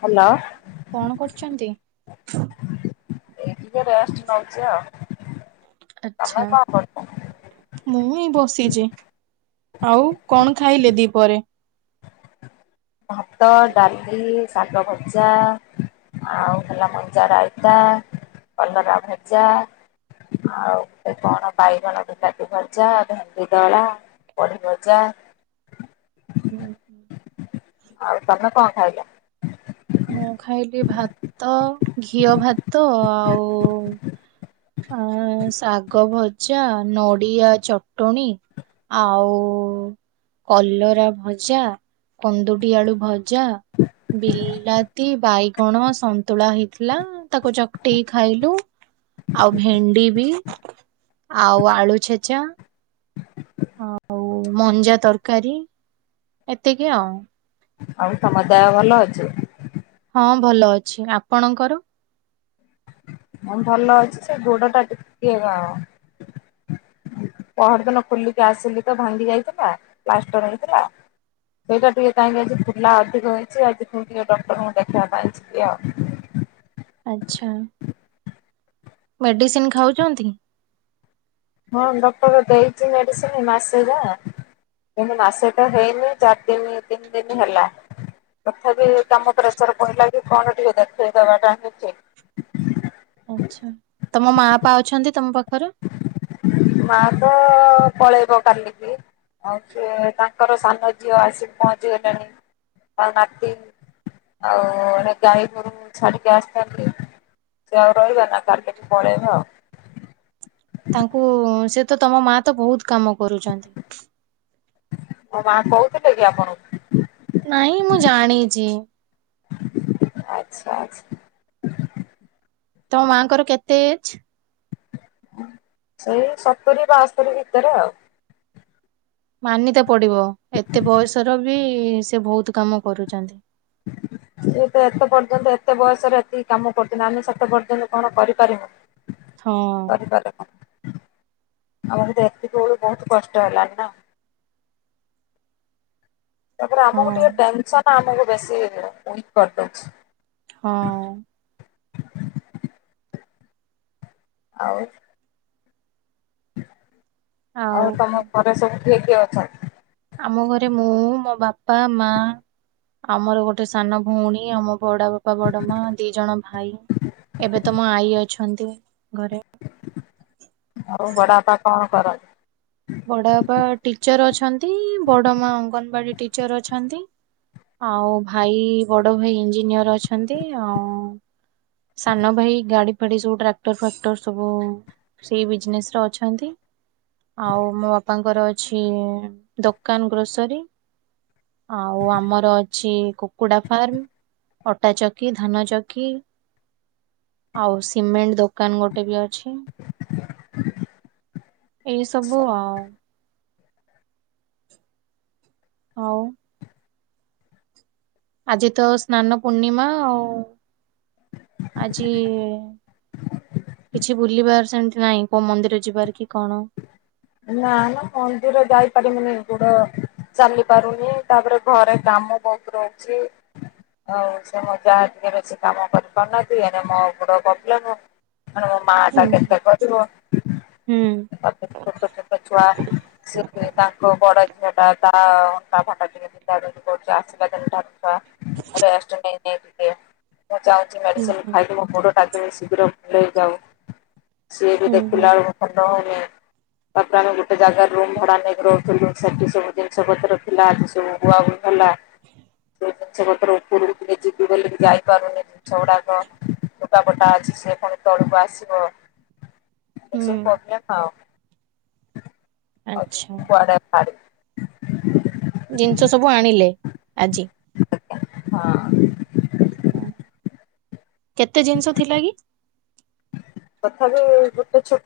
Hello କଣ କରୁଚନ୍ତି? ଏ ଟିକେ ରେଷ୍ଟ ନଉଛି ଆଉ। ତମେ ଆଚ୍ଛା। କଣ କରୁଚ? ବସିଚି। ଆଉ କଣ ଖାଇଲେ ଦ୍ୱିପହରେ? ଭାତ, ଡାଲି, ଶାଗ ଭଜା ଆଉ ହେଲା ମଞ୍ଜା ରାଇତା, କଲରା ଭଜା ଆଉ ଗୋଟେ କଣ ବାଇଗଣ ବିଲାତି ଭଜା, ଭେଣ୍ଡି ଦଳା ବଡ଼ି ଭଜା ହୁଁ। ଆଉ ତମେ କଣ ଖାଇଲ? ମୁଁ ଖାଇଲି ଭାତ, ଘିଅ ଭାତ ଆଉ ଆ ଶାଗ ଭଜା, ନଡିଆ ଚଟୁଣି ଆଉ କଲରା ଭଜା, କୁନ୍ଦୁଡି ଆଳୁ ଭଜା, ବିଲା ତି ବାଇଗଣ ସନ୍ତୁଳା ହେଇଥିଲା ତାକୁ ଚକଟିକି ଖାଇଲୁ ଆଉ ଭେଣ୍ଡି ବି ଆଉ ଆଳୁ ଛେଚା ଆଉ ମଞ୍ଜା ତରକାରୀ ଏତିକି ଆଉ। ଆଉ ତମ ଦେହ ଭଲ ଅଛି? ହଁ ଭଲ ଅଛି। ଆପଣଙ୍କର? ମଁ ଭଲ ଅଛି ସେ ଗୋଡ଼ାଟା ଟିକେ ଆଁ। ପହର ଦିନ ଖୋଲିକି ଆସିଲି ତ ଭାଙ୍ଗି ଯାଇଥିଲା ପ୍ଲାଷ୍ଟର ହେଇଥିଲା। ସେଇଟା ଟିକେ କାହିଁକି ଆଜି ଫୁଲା ଅଧିକ ହେଇଛି ଆଜି ଫୁଣି ଟିକେ ଡକ୍ଟରଙ୍କୁ ଦେଖିବା ପାଇଁ ଯିବି ଆଉ। ଆଚ୍ଛା ମେଡିସିନ ଖାଉଚନ୍ତି। ହଁ ଡକ୍ଟର ଦେଇଚି ମେଡିସିନ ମାସେ ବା। କିନ୍ତୁ ମାସେ ତ ହେଇନି ଚାରି ଦିନ ତିନି ଦିନ ହେଲା। ତଥାପି କାମ ପ୍ରେସର ପଇଲା କି କଣ ଟିକେ ଦେଖେଇ ଦବା ଟା ହିଁ ଠିକ। ଆଛା ତମ ମା ପା ଅଛନ୍ତି ତମ ପାଖ ମା ତ ପଳେଇବ କାଲି କି। ଆଉ ସିଏ ତାଙ୍କର ସାନ ଝିଅ ଆସିିକି ପହଞ୍ଚି ଗଲେଣି ଆଉ ନାତି। ଆଉ ଏଣେ ଗାଈ ଗୋରୁକୁ ଛାଡ଼ି କି ଆସିଛନ୍ତି। ସେ ଆଉ ରହିବେ ନା କାଲି କି ପଳେଇବେ ଆଉ। ତାଙ୍କୁ ସେ ତ ତମ ମା ତ ବହୁତ କାମ କରୁଚନ୍ତି। ମୋ କହୁଥିଲେ କି ଆପଣଙ୍କୁ। ନାଇଁ ମୁଁ ଜାଣିଚି। ଆଚ୍ଛା ଆଚ୍ଛା। ତମ ମା ଙ୍କର କେତେ ଏଜ। ସେଇ ସତୁରୀ ବାଅସ୍ତରୀ ଭିତରେ ଆଉ। ମାନିତେ ପଡିବ ଏତେ ବୟସର ବି ସେ ବହୁତ କାମ କରୁଚନ୍ତି। ସିଏ ତ ଏତେ ପର୍ଯ୍ୟନ୍ତ ଏତେ ବୟସ ରେ ଏତିକି କାମ କରୁଚନ୍ତି ଆମେ ସେତେ ପର୍ଯ୍ୟନ୍ତ କଣ କରି ପାରିବୁ? ହଁ କରି ପାରୁନୁ। ଆଉ ଆମକୁ ଏତିକି ବେଳୁ ବହୁତ କଷ୍ଟ ହେଲାଣି ନା। ତାପରେ ହଁ ଆମକୁ ଟିକେ ଟେନସନ ଆମକୁ ବେଶୀ ୱିକ୍ କରିଦଉଛି। ହଁ। ଆଉ। ଆଉ ତମ ଘରେ ସବୁ କିଏ କିଏ ଅଛନ୍ତି। ଆମ ଘରେ ମୁଁ ମୋ ବାପା ମା ଆମର ଗୋଟେ ସାନ ଭଉଣୀ ଆମ ବଡ ବାପା ବଡ ମା ଦି ଜଣ ଭାଇ ଏବେ ତ ମୋ ଆଈ ଅଛନ୍ତି। ଘରେ। ଆଉ ବଡବାପା କଣ କରନ୍ତି ବଡ ବାପା ଟିଚର ଅଛନ୍ତି ବଡ ମା ଅଙ୍ଗନବାଡି ଟି ଚର ଅଛନ୍ତି ଆଉ ଭାଇ ବଡ ଭାଇ ଇଞ୍ଜିନିୟର ଅ ଅଛନ୍ତି, ଆଉ ସାନ ଭାଇ ଗାଡି଼। ଫାଡି ସବୁ ଟ୍ରାକ୍ଟର ଫାକଟର ସବୁ ସେଇ ବିଜନେସ୍ ରେ ଅଛନ୍ତି। ଆଉ ମୋ ବାପାଙ୍କର ଅଛି ଦୋକାନ ଗ୍ରୋସରୀ। ଆଉ ଆମର ଅଛି କୁକୁଡ଼ା ଫାର୍ମ। ଅଟା ଚକି ଧାନ ଚକି ଆଉ ସିମେଣ୍ଟ ଦୋକ ଦୋକାନ ଗୋଟେ ବି ଅଛି। [inaudible] ଏଇ ସବୁ ଆଉ। ଆଉ। ଆଜି ତ ସ୍ନାନ ପୂର୍ଣ୍ଣିମା ଆଉ। ଆଜି। କିଛି ବୁଲିବାର୍ ସେମିତି ନାଇଁ କୋଉ ମନ୍ଦିର ଯିବାର କି କଣ। ନା ନା ମନ୍ଦିର ଯାଇ ପାରିମିନି ଗୋଡ଼। ଚାଲି ପାରୁନି ତାପରେ ଘରେ କାମ ବହୁତ ରହୁଛି। ଆଉ ସେ ମୋ ଯାଆ ଟିକେ ବେଶୀ କାମ କରି ପାରୁ ନାହାନ୍ତି ଏଣେ ମୋ ଗୋଡ଼ ପବ୍ଲେମ। ଏଣେ ମୋ ମାଆ ଟା ହୁଁ କେତେ ହୁଁ କରିବ? ଛୋଟ-ଛୋଟ ଛୁଆ ସେ ତାଙ୍କ ବଡ଼ ଝିଅଟା ତା [unintelligible] କରୁଛି ଆସିବା ଦିନଠାରୁ। ରେଷ୍ଟ ନେଇ-ନେଇ କିରି ମୁଁ ଚାହୁଁଛି ହୁଁ ମେଡ଼ିସିନ୍ ହୁଁ ଖାଇକି ମୋ ଗୋଡ଼ ତାଦ ଶୀଘ୍ର ଭଲ ହେଇଯାଉ ସିଏ ବି ହୁଁ ହୁଁ। ଦେଖିଲା ବେଳକୁ ଭଲ ହଉନି। ତାପରେ ଆମେ ଗୋଟେ ଜାଗାରେ ରୁମ ଭଡା ନେଇକି ରହୁଥିଲୁ ସେଠି ସବୁ ଜିନିଷ ପତ୍ର ଥିଲା ଆଜି ସବୁ ବୁଆବୁହି ହେଲା। ସେ [inaudible] ଜିନିଷ ପତ୍ର ଉପରକୁ ନେଇଯିବି ବୋଲି ଯାଇପାରୁନି ଜିନିଷଗୁଡ଼ାକ। ଲୁଗାପଟା ଅଛି ସେ ପୁଣି ତଳକୁ ଆସିବ ଏମିତି ହୁଁ ସବୁ କରିବା ଆଉ। [unintelligible] ଆଚ୍ଛା ସବୁ କୁଆଡେ ଜିନିଷ ସବୁ ଆଣିଲେ ଆଜି। ହଁ। କେତେ ଜିନିଷ ଥିଲା କି?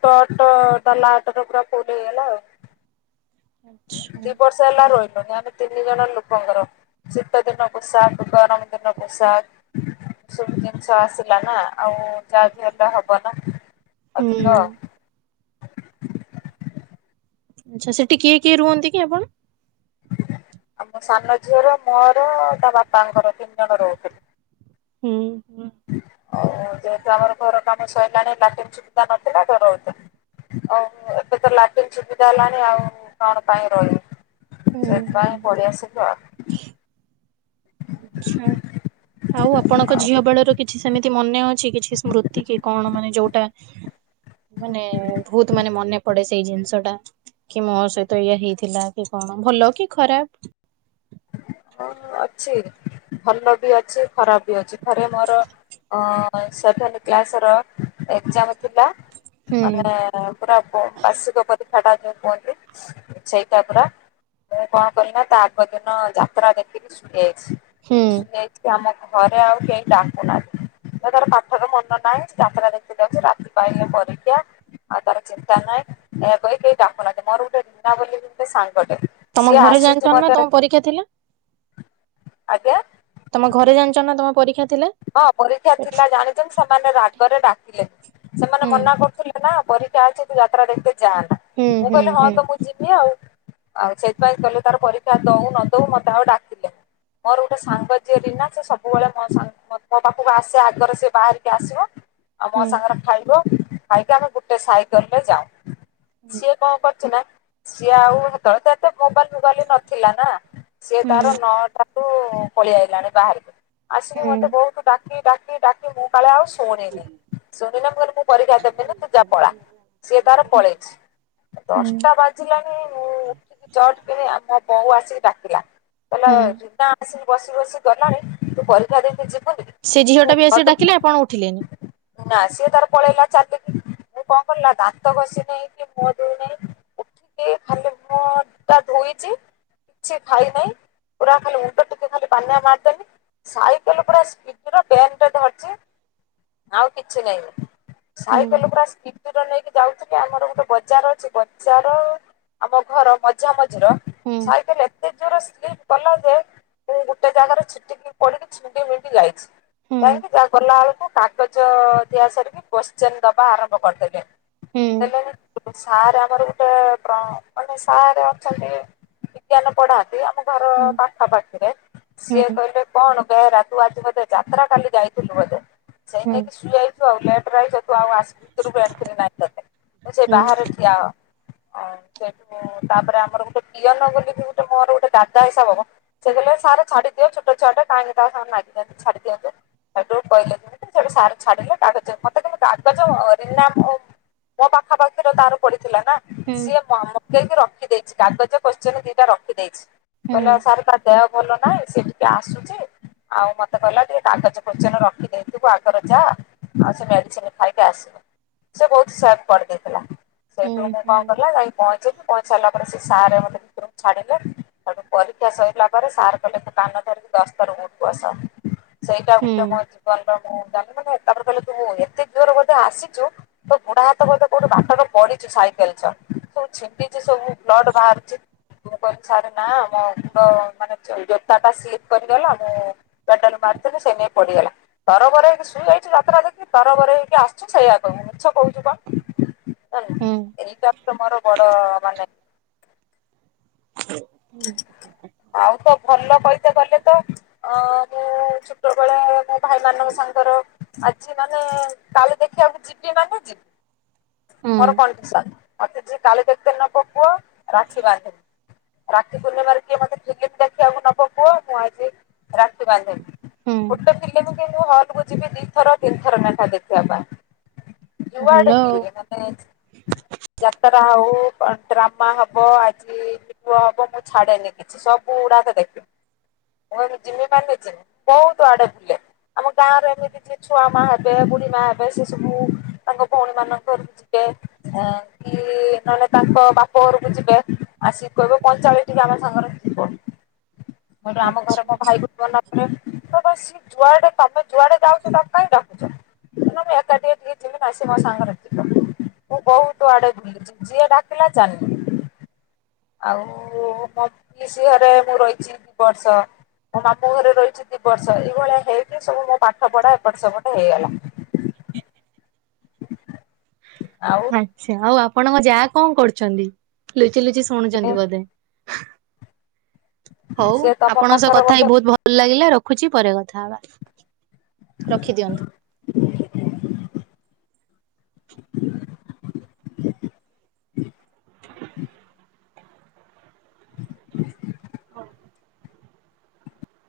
ତଟ ଡଲାଅଟ ରେ ପୁର ଫୁଲ ହେଇଗଲା ଆଉ। ଦି ଆଚ୍ଛା। ବର୍ଷ ହେଲା ରହିଲୁଣି ଆମେ ତିନି ଜଣ ଲୋକଙ୍କର। ଶୀତ ଦିନ ପୋଷାକ୍, ଗରମ ଦିନ ପୋଷାକ୍। ସବୁ ଜିନିଷ ଆସିଲା ନା ଆଉ ଯହା ବି ହେଲେ ହବ ନା। ହୁଁ। ଅଧିକ [inaudible] ଆଚ୍ଛା ସେଠି କିଏ କିଏ ରୁହନ୍ତି କି ଆପଣ? ଆମ ସାନ ଝିଅର ମୋର ତା ବାପାଙ୍କର ତିନି ଜଣ ରହୁଥିଲୁ। ହୁଁ। ହୁଁ ଯେହେତୁ ଆମର ଘର କାମ ସରିଲାଣି ଲାଟିନ୍ ସୁବିଧା ନଥିଲା ମ ରହୁଥିଲୁ। ଆଉ ଏବେ ତ ଲାଟିନ୍ ସୁବିଧା ହେଲାଣି ଆଉ କଣ ପାଇଁ ରହିବୁ। ହୁଁ ସେଥିପାଇଁ ହୁଁ। ପଳିଆସିଲୁ ଆଉ। ଆଉ ଆପଣଙ୍କ ଝିଅ ବେଳ ର କିଛି ସେମିତି ମନେ ଅଛି। କିଛି ସ୍ମୃତି କି କଣ ମାନେ ଯୋଉଟା ମାନେ ବହୁତ ମାନେ ମନେ ପଡେ ସେଇ ଜିନିଷ ଟା କି ମୋ ସହିତ ଇଏ ହେଇଥିଲା କି କଣ? ଭଲ କି ଖରାପ୍। ହଁ ଅଛି। ଭଲ ବି ଅଛି ଖରାପ ବି ଅଛି ଥରେ ମୋର ଅ ସେଭେନଥେ୍ କ୍ଲାସ ର ଏକ୍ସାମ ଥିଲା ହୁଁ ମାନେ ପୁରା ବାର୍ଷିକ ପ ସେଟା ଯୋଉ କୁହନ୍ତି, ସେଇଟା ପୁରା ମୁଁ କଣ କଲି ନା ତା ଆଗ ଦିନ ଯାତ୍ରା ଦେଖିକି ହୁଁ। ଶୁଣିଯାଇଛି-ଶୁଣିଯାଇଛି ଆମ ଘରେ ଆଉ କେହି ଡାକୁନାହାନ୍ତି। ତ ତାର ପାଠର ମନ ନାହିଁ ଯାତ୍ରା ଦେଖି ଯାଉଛି ରାତି ପାଇଁ ପରୀକ୍ଷା। ତାର ଚିନ୍ତା ନାହିଁ ଏହା କହି-କେହି ଡାକୁନାହାନ୍ତି ମୋର ଗୋଟେ ମିନା ବୋଲି ଗୋଟେ ସାଙ୍ଗ ଟେ ସିଏ ଜାଣିଛ ଆସିଛି ନା ମତେ ତମ ତମ ଘରେ ପରୀକ୍ଷା ଆଜ୍ଞା ଜାଣିଛ ନା ତମ ପରୀକ୍ଷା ଥିଲା? ହଁ ପରୀକ୍ଷା ଥିଲା ଜାଣିଥିଲ ସେମାନେ ରାଗରେ ଡାକିଲେ ସେମାନେ ହୁଁ ମନା କରୁଥିଲେ ନା। ପରୀକ୍ଷା ଅଛି ତୁ ଯାତ୍ରା ଦେଖତେ ଯାନ ହୁଁ ମୁଁ ହୁଁ କହିଲି ହଁ ତ ମୁଁ ଯିବି ଆଉ। ଆଉ ସେଥିପାଇଁ କହିଲେ ତାର ପରୀକ୍ଷା ଦଉ ନଦଉ ମତେ ଆଉ ଡାକିଲେନି। ମୋର ଗୋଟେ ସାଙ୍ଗ ଯିଏ ରିନା ସେ ସବୁବେଳେ ମୋ ମୋ ପାଖକୁ ଆସେ ଆଗରେ ସେ ବାହାରିକି ଆସିବ ଆଉ ମୋ ହୁଁ ସାଙ୍ଗରେ ଖାଇବ। ଖାଇକି ଆମେ ଗୋଟେ ସାଇକେଲ ରେ ଯାଉ ସିଏ କଣ କର ନା ସିଏ ଆଉ ସେତେବେଳେ ତ ଏତେ ମୋବାଇଲ ଫୋବାଇଲ ନଥିଲା ନା ସିଏ ତାର ହୁଁ ନଟା ପଳେଇ ଆଇଲାଣି ବାହାରକୁ ହୁଁ ଆସିକି ହୁଁ ମତେ ଡାକି-ଡାକି-ଡାକି ମୁଁ ସକାଳେ ଆଉ ଶୁଣିନି ଶୁଣିନି ମୁଁ କହିଲି ମୁଁ ଆଉ ପରୀକ୍ଷା ଦେବିନି ତୁ ଯା ପଳା। ସିଏ ତାର ପଳେଇଛି ହୁଁ ଦଶଟା ବାଜିଲାଣି ମୁଁ ଉଠିକି ଚଟ କି ଆମ ବୋଉ ଆସିକି ଡାକିଲା କହିଲା ହୁଁ ରିନା ଆସିକି ବସି ବସି ଗଲାଣି ତୁ ପରୀକ୍ଷା ଦେଇ ସେ ଝିଅ ଟା ବି ଆସିକି ଡାକିଲେ ଆପଣ ଉଠିଲେନି ନା ସିଏ ତାର ପଳେଇଲା ଚାଲିଲ କି ମୁଁ କଣ କଲେ ଦାନ୍ତ ଘଷି ନାହିଁ କି ମୁହ ଧୋଇ ନାହିଁ ଉଠିକି ଖାଲି ମୋ ତା ଧୋଇଚି କିଛି ଖାଇନହିଁ ପୁରା ଖାଲିଟ ଟିକେ ଖାଲି ପାନିଆ ମାରିଦେଲି ସାଇ ତେଲୁପୁରା ବେଲ୍ଟ ଧରିଛି ଆଉ କିଛି ନାହିଁ ହୁଁ ସାଇକେଲ ପୁରା ସ୍ତି ନେଇକି ଯାଉଥିବେ ଆମର ଗୋଟେ ବଜାର ଅଛି ବଜାର ଆମ ଘର ମଝା ମଝି ଝିର ହୁଁ ସାଇକଲ ଏତେ ଜୋର ସ୍ପୀ କଲା ଯେ ମୁଁ ଗୋଟେ ଜାଗାରେ ଛିଟିକି ପିଲି ଛିନଡି ମିନିଡି ଲାଇକ୍ସ ହୁଁ କାଇହିଁକି ଯହା ଗଲା ବେଳକୁ କାଗଜ ଦିଆ ସରିକି କଶ୍ଚେନ ଦବା ଆରମ୍ଭ କରିଦେଲେ ହୁଁ ହଲୋ ସାର୍ ଆମର ଗୋଟେ ଅ ମାନେ ସାର୍ ଅଛନ୍ତି ବିଜ୍ଞାନ ପଢାନ୍ତି ଆମ ଘର ହୁଁ ପାଖାପାଖିରେ ହୁଁ ସିଏ କହିଲେ କଣ ଗେ ରାଧୁ ଆଜି ବୋଧେ ଯାତ୍ରା କାଲି ଯାଇଥିଲୁ ବୋଧେ ସେଇ ହୁଁ ନେଇକି ସୁ [unintelligible] ଭ ସେ ହୁଁ ବାହାରେ ଠିଆ ହବା ହ ସେଇଠୁ ତାପରେ ଆମର ଗୋଟେ ପିଅନଗ ବି ଗୋଟେ ମୋର ଗୋଟେ ଦାଦା ହିସାବବ ଗୋଲେ ସାର ଛାଡ଼ିଦିଅ ଛୋଟ ଛୁଆଟା କାହିଁକି ତା ସାଙ୍ଗରେ ନାଗିଛନ୍ତି ଦିଅନ୍ତୁ ହେଟୁ କଇଲେ। ସେଠୁ ସାର ଛାଡିଲେ ତାପରେ ମତେ କହିଲେ କାଗଜ ରୀନା ମୋ ମୋ ପାଖାପାଖିର ତାର ପଡିଥିଲା ନା ହୁଁ ସିଏ ଦେଇକି ରଖିଦେଇଛି କାଗଜ କ୍ୱେଷ୍ଟିନେ ଦିଟା ରଖିଦେଇଛି ହୁଁ ହୁଁ ହୁଁ କହିଲେ ସାର୍ ତା ଦେହ ଭଲ ନାହିଁ ସେ ଟିକେ ଆସୁଛି ଆଉ ମତେ କହିଲା ଯେ କାଗଜ କୋସ୍ତିନେ ରଖିଦେଇଥିବୁ ଆଗର ଯା ଆଉ ସେ ମେଡିସିନ ଖାଇିକି ଆସିବ ସେ ବହୁତ ସେଭ୍ କରିଦେଇଥିଲା ହୁଁ ସେଇଠୁ ମୁଁ କଣ କିଲ ଯାଇ ପହଞ୍ଚେଇି ପହି ସାରିଲା ପରେ ସାରେ ମୋତେ ଭିତରୁ କୁ ଛାଡିଲେ ହେଥିପରୀକ୍ଷା ସରିଲା ପରେ ସାର୍ କହିଲେ କାନ ଧରିକି ଦଶଥର ଉ ବସା ସେଇଟା ହୁଏତ ମୋ ହୁଁ ଜୀବନ ହଁ ତାମାନେ ତାପରେ କହିଲେ ତୁ ଏତେ ଜୋର ବୋଧେ ଆସିଛୁ ତ ଗୁଡା ହାତ ବୋଧେ କୋଉଠ ବା ପାଟରେ ପଡିଛୁ ସାଇକେଲ ସହ ସବୁ ଛିଣ୍ଡିଛି ସବୁ ବ୍ଲଡ ବାହାରୁଛି ମୁଁ କହିଲି ସାରେ ନା ଆମ ମୁଣ୍ଡ ମାନେ ଜୋତା ଟା ସ୍ଲିପ୍ କରିଗଲା ମୁଁ ପେଡାଲ ମାର ସେମି ପଡ଼ିଆଲା ତରବରେ ହେଇକି ଶୋଇଯାଇଛି ଯାତ୍ରା ଦେଖି ତରବରେ ହେଇକି ଆସଛୁ ସେଇଆ କ ମିଛ କହୁଛୁ କଣ ଜାଣି ନା ହୁଁ ଏଇଟା ମୋର ବଡ ମାନେ ଆଉ ତ ଭଲ କଇତେ ଗଲେ ତ ଅ ଚ ଛୋଟ ବେଳା ମୋ ଭାଇ ମାନଙ୍କ ସାଙ୍ଗର ଆଜି ମାନେ କାଲି ଦେଖିବାକୁ ଯିବି ନା ଯିବି ମୋର କଣ୍ଡିସନ୍ ମତେ ଯିଏ କାଲି ଦେଖିତେ ନବ କୁହ ରାକ୍ଷୀ ବାନ୍ଧିନି ରାଖୀ ପୂର୍ଣ୍ଣିମାର କିଏ ମତେ ଫିଲ୍ମ ଦେଖିବାକୁ ନବ କୁହ ମୁଁ ଆଜି ରାତି ବାନ୍ଧିବି ହୁଁ ଗୋଟେ ଫିଲ୍ମ କିନ୍ତୁ ହଲକୁ ଯିବି ଦିଥର ତିନି ଥର ନା ଖା ଦେଖିବା ପାଇଁ ଭଲ ଯୁଆଡେ ଆଉ ପିଳ ମାନେ ଜାଟକ ହଉ ପା ଡ୍ରାମା ହବ ଆଜି ପୁ ହବ ମୁଁ ଛାଡେନି କିଛି ସବୁ ଉୁଡାକ ଦେଖିବି ମୁଁ କହିମି ଜିମି ମାନେ ଜିମି ଵହୁତୁ ଆଡେ ବୁଲେ ଆମ ଗାଁ ରେ ଏମିତି ଯିଏ ଛୁଆ ମା ହେବେ ବୁଢୀ ମା ହେବେ ସେ ସବୁ ତାଙ୍କ ଭଉଣୀ ମାନଙ୍କ ଘରକୁ ଯିବେ କି ନହେଲେ ତାଙ୍କ ବାପ ଘରକୁ ଯିବେ ଆସ କହିବ ପଇଁଚାଳିଶ ଟ ଆମ ସାଙ୍ଗରେ ଆମ ଘର ଆଚ୍ଛା ମୋ ଭାଇ ଗୋରେ ମନା କରେ ତ ସ ଯୁଆଡେ ତମେ ଯୁଆଡେ ଯାଉଛ ତମ କାଇଁ ଡାକୁଛ ନାଁ ଏକାଠିଟ ଘି ନା ଅ ସେ ମ ସଙ୍ଗନା ମୁଁ ବହୁତ ଆଡେ ବୁଲିଛି ଯିଏ ଡାକିଲ ଚାଲିଲି। ଆଉ ମୋ ପିସିଗରେ ମୁଁ ରହିଛି ଦି ବର୍ଷ। ମୋ ମାମୁଁ ଘରେ ରହିଛି ଦୁ ବର୍ଷ ଏଇଭଳିଆ ହେଇକି ସବୁ ମୋ ପାଠ ପଢା ଏପଟ ସେପଟେ ହେଇଗଲା। ହ ଆଚ୍ଛା ଆଉ ଆପଣଙ୍କ ଯାହା କଣ କରୁଛନ୍ତି ଲୁଚି ଲୁଚି ଶୁଣୁଛନ୍ତି ବୋଧେ। ହଉ ସିଏ ତମ ଆପଣଙ୍କ ସହ ପାଖର କଥା ହେଇ ବୋଧେ ବହୁତ ଭଲ ଲାଗିଲା ରଖୁଛି ପରେ କଥା ହେବା। ରଖି ଦିଅନ୍ତୁ। ହଁ।